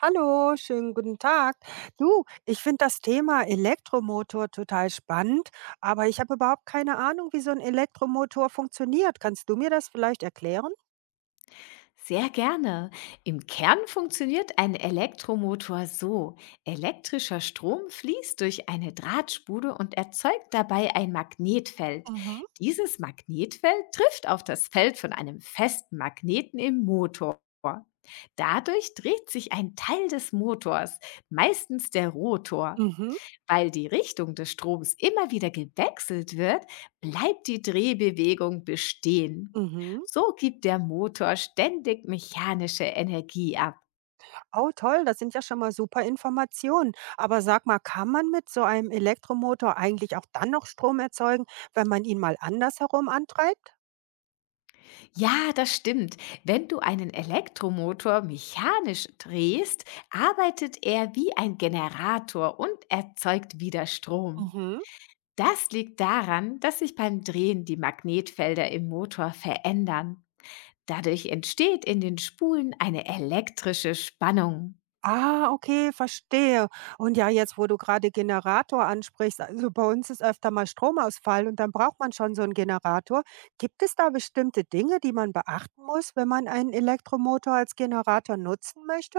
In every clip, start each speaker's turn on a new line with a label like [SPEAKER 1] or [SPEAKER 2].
[SPEAKER 1] Hallo, schönen guten Tag. Du, ich finde das Thema Elektromotor total spannend, aber ich habe überhaupt keine Ahnung, wie so ein Elektromotor funktioniert. Kannst du mir das vielleicht erklären?
[SPEAKER 2] Sehr gerne. Im Kern funktioniert ein Elektromotor so. Elektrischer Strom fließt durch eine Drahtspule und erzeugt dabei ein Magnetfeld.
[SPEAKER 1] Mhm.
[SPEAKER 2] Dieses Magnetfeld trifft auf das Feld von einem festen Magneten im Motor. Dadurch dreht sich ein Teil des Motors, meistens der Rotor.
[SPEAKER 1] Mhm,
[SPEAKER 2] Weil die Richtung des Stroms immer wieder gewechselt wird, bleibt die Drehbewegung bestehen.
[SPEAKER 1] mhm.
[SPEAKER 2] So gibt der Motor ständig mechanische Energie ab.
[SPEAKER 1] Oh, toll, das sind ja schon mal super Informationen. Aber sag mal, kann man mit so einem Elektromotor eigentlich auch dann noch Strom erzeugen, wenn man ihn mal andersherum antreibt?
[SPEAKER 2] Ja, das stimmt. Wenn du einen Elektromotor mechanisch drehst, arbeitet er wie ein Generator und erzeugt wieder Strom.
[SPEAKER 1] Mhm.
[SPEAKER 2] Das liegt daran, dass sich beim Drehen die Magnetfelder im Motor verändern. Dadurch entsteht in den Spulen eine elektrische Spannung.
[SPEAKER 1] Ah, okay, verstehe. Und ja, jetzt, wo du gerade Generator ansprichst, also bei uns ist öfter mal Stromausfall und dann braucht man schon so einen Generator. Gibt es da bestimmte Dinge, die man beachten muss, wenn man einen Elektromotor als Generator nutzen möchte?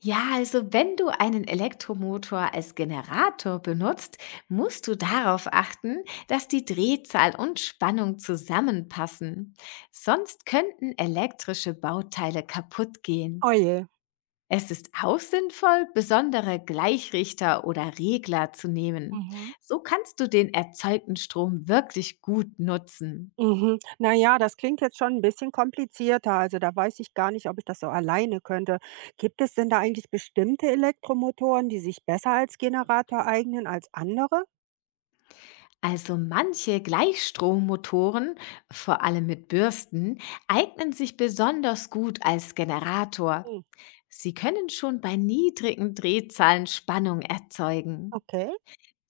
[SPEAKER 2] Ja, also wenn du einen Elektromotor als Generator benutzt, musst du darauf achten, dass die Drehzahl und Spannung zusammenpassen. Sonst könnten elektrische Bauteile kaputt gehen.
[SPEAKER 1] Oh.
[SPEAKER 2] Es ist auch sinnvoll, besondere Gleichrichter oder Regler zu nehmen.
[SPEAKER 1] Mhm.
[SPEAKER 2] So kannst du den erzeugten Strom wirklich gut nutzen.
[SPEAKER 1] Mhm. Na ja, das klingt jetzt schon ein bisschen komplizierter. Also, da weiß ich gar nicht, ob ich das so alleine könnte. Gibt es denn da eigentlich bestimmte Elektromotoren, die sich besser als Generator eignen als andere?
[SPEAKER 2] Also manche Gleichstrommotoren, vor allem mit Bürsten, eignen sich besonders gut als Generator.
[SPEAKER 1] Hm,
[SPEAKER 2] Sie können schon bei niedrigen Drehzahlen Spannung erzeugen.
[SPEAKER 1] okay.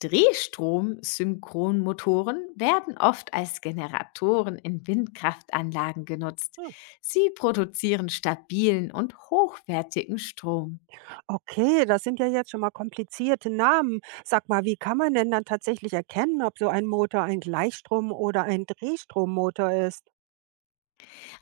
[SPEAKER 2] Drehstrom-Synchronmotoren werden oft als Generatoren in Windkraftanlagen genutzt.
[SPEAKER 1] Hm.
[SPEAKER 2] Sie produzieren stabilen und hochwertigen Strom.
[SPEAKER 1] Okay, das sind ja jetzt schon mal komplizierte Namen. Sag mal, wie kann man denn dann tatsächlich erkennen, ob so ein Motor ein Gleichstrom- oder ein Drehstrommotor ist?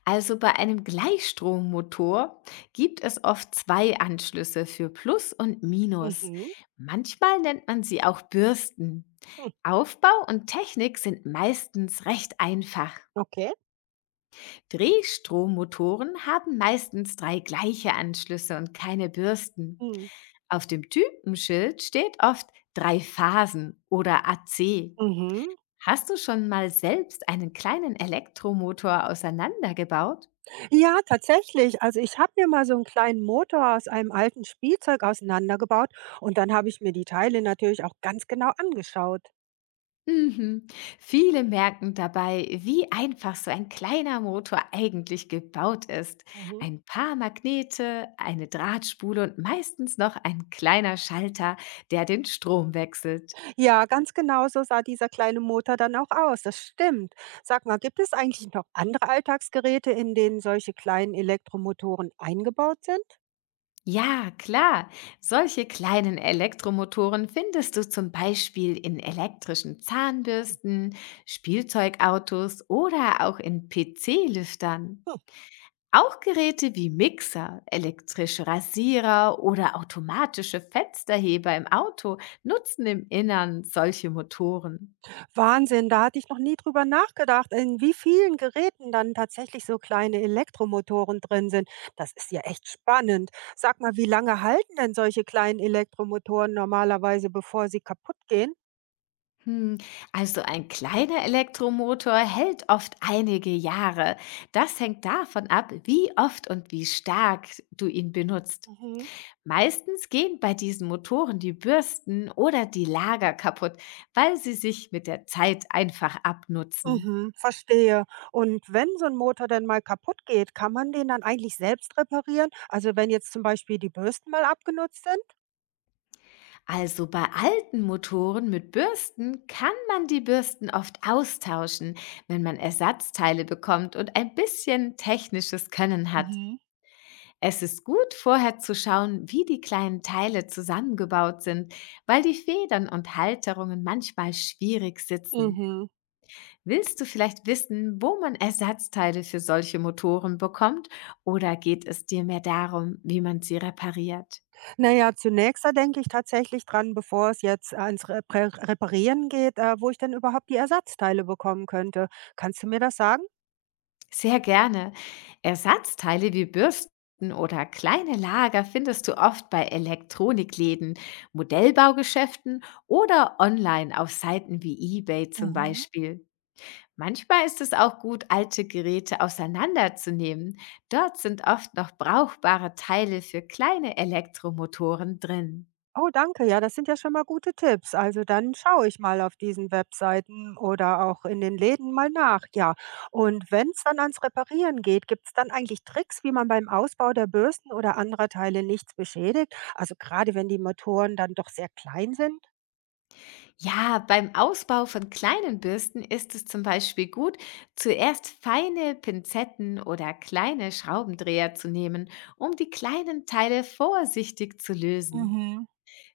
[SPEAKER 2] Also bei einem Gleichstrommotor gibt es oft zwei Anschlüsse für Plus und Minus.
[SPEAKER 1] Mhm.
[SPEAKER 2] Manchmal nennt man sie auch Bürsten.
[SPEAKER 1] Hm.
[SPEAKER 2] Aufbau und Technik sind meistens recht einfach.
[SPEAKER 1] Okay.
[SPEAKER 2] Drehstrommotoren haben meistens drei gleiche Anschlüsse und keine Bürsten.
[SPEAKER 1] Hm.
[SPEAKER 2] Auf dem Typenschild steht oft drei Phasen oder AC.
[SPEAKER 1] Mhm.
[SPEAKER 2] Hast du schon mal selbst einen kleinen Elektromotor auseinandergebaut?
[SPEAKER 1] Ja, tatsächlich. Also ich habe mir mal so einen kleinen Motor aus einem alten Spielzeug auseinandergebaut und dann habe ich mir die Teile natürlich auch ganz genau angeschaut.
[SPEAKER 2] Mhm. Viele merken dabei, wie einfach so ein kleiner Motor eigentlich gebaut ist.
[SPEAKER 1] Mhm.
[SPEAKER 2] Ein paar Magnete, eine Drahtspule und meistens noch ein kleiner Schalter, der den Strom wechselt.
[SPEAKER 1] Ja, ganz genau so sah dieser kleine Motor dann auch aus. Das stimmt. Sag mal, gibt es eigentlich noch andere Alltagsgeräte, in denen solche kleinen Elektromotoren eingebaut sind?
[SPEAKER 2] Ja, klar. Solche kleinen Elektromotoren findest du zum Beispiel in elektrischen Zahnbürsten, Spielzeugautos oder auch in PC-Lüftern.
[SPEAKER 1] Hm.
[SPEAKER 2] Auch Geräte wie Mixer, elektrische Rasierer oder automatische Fensterheber im Auto nutzen im Innern solche Motoren.
[SPEAKER 1] Wahnsinn, da hatte ich noch nie drüber nachgedacht, in wie vielen Geräten dann tatsächlich so kleine Elektromotoren drin sind. Das ist ja echt spannend. Sag mal, wie lange halten denn solche kleinen Elektromotoren normalerweise, bevor sie kaputt gehen?
[SPEAKER 2] Hm. Also ein kleiner Elektromotor hält oft einige Jahre. Das hängt davon ab, wie oft und wie stark du ihn benutzt.
[SPEAKER 1] Mhm.
[SPEAKER 2] Meistens gehen bei diesen Motoren die Bürsten oder die Lager kaputt, weil sie sich mit der Zeit einfach abnutzen.
[SPEAKER 1] Mhm, verstehe. Und wenn so ein Motor denn mal kaputt geht, kann man den dann eigentlich selbst reparieren? Also, wenn jetzt zum Beispiel die Bürsten mal abgenutzt sind?
[SPEAKER 2] Also bei alten Motoren mit Bürsten kann man die Bürsten oft austauschen, wenn man Ersatzteile bekommt und ein bisschen technisches Können hat.
[SPEAKER 1] Mhm.
[SPEAKER 2] Es ist gut, vorher zu schauen, wie die kleinen Teile zusammengebaut sind, weil die Federn und Halterungen manchmal schwierig sitzen.
[SPEAKER 1] Mhm.
[SPEAKER 2] Willst du vielleicht wissen, wo man Ersatzteile für solche Motoren bekommt oder geht es dir mehr darum, wie man sie repariert?
[SPEAKER 1] Na ja, zunächst da denke ich tatsächlich dran, bevor es jetzt ans Repä Reparieren geht, wo ich denn überhaupt die Ersatzteile bekommen könnte. Kannst du mir das sagen?
[SPEAKER 2] Sehr gerne. Ersatzteile wie Bürsten oder kleine Lager findest du oft bei Elektronikläden, Modellbaugeschäften oder online auf Seiten wie eBay zum
[SPEAKER 1] Mhm.
[SPEAKER 2] Beispiel. Manchmal ist es auch gut, alte Geräte auseinanderzunehmen. Dort sind oft noch brauchbare Teile für kleine Elektromotoren drin.
[SPEAKER 1] Oh, danke. Ja, das sind ja schon mal gute Tipps. Also dann schaue ich mal auf diesen Webseiten oder auch in den Läden mal nach. Ja, und wenn es dann ans Reparieren geht, gibt es dann eigentlich Tricks, wie man beim Ausbau der Bürsten oder anderer Teile nichts beschädigt? Also gerade wenn die Motoren dann doch sehr klein sind?
[SPEAKER 2] Ja, beim Ausbau von kleinen Bürsten ist es zum Beispiel gut, zuerst feine Pinzetten oder kleine Schraubendreher zu nehmen, um die kleinen Teile vorsichtig zu lösen.
[SPEAKER 1] Mhm.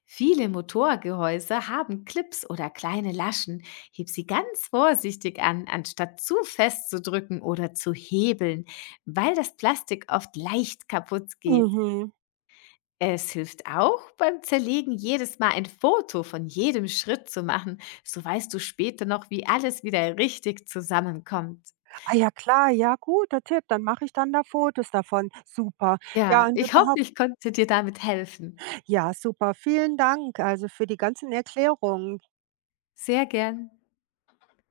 [SPEAKER 2] Viele Motorgehäuse haben Clips oder kleine Laschen. Heb sie ganz vorsichtig an, anstatt zu fest zu drücken oder zu hebeln, weil das Plastik oft leicht kaputt geht.
[SPEAKER 1] Mhm.
[SPEAKER 2] Es hilft auch beim Zerlegen jedes Mal ein Foto von jedem Schritt zu machen. So weißt du später noch, wie alles wieder richtig zusammenkommt.
[SPEAKER 1] Ah ja, klar, ja, guter Tipp. Dann mache ich dann da Fotos davon. Super. Ja,
[SPEAKER 2] Ja,
[SPEAKER 1] und
[SPEAKER 2] ich hoffe,
[SPEAKER 1] überhaupt,
[SPEAKER 2] ich konnte dir damit helfen.
[SPEAKER 1] ja, super. Vielen Dank also für die ganzen Erklärungen.
[SPEAKER 2] Sehr gern.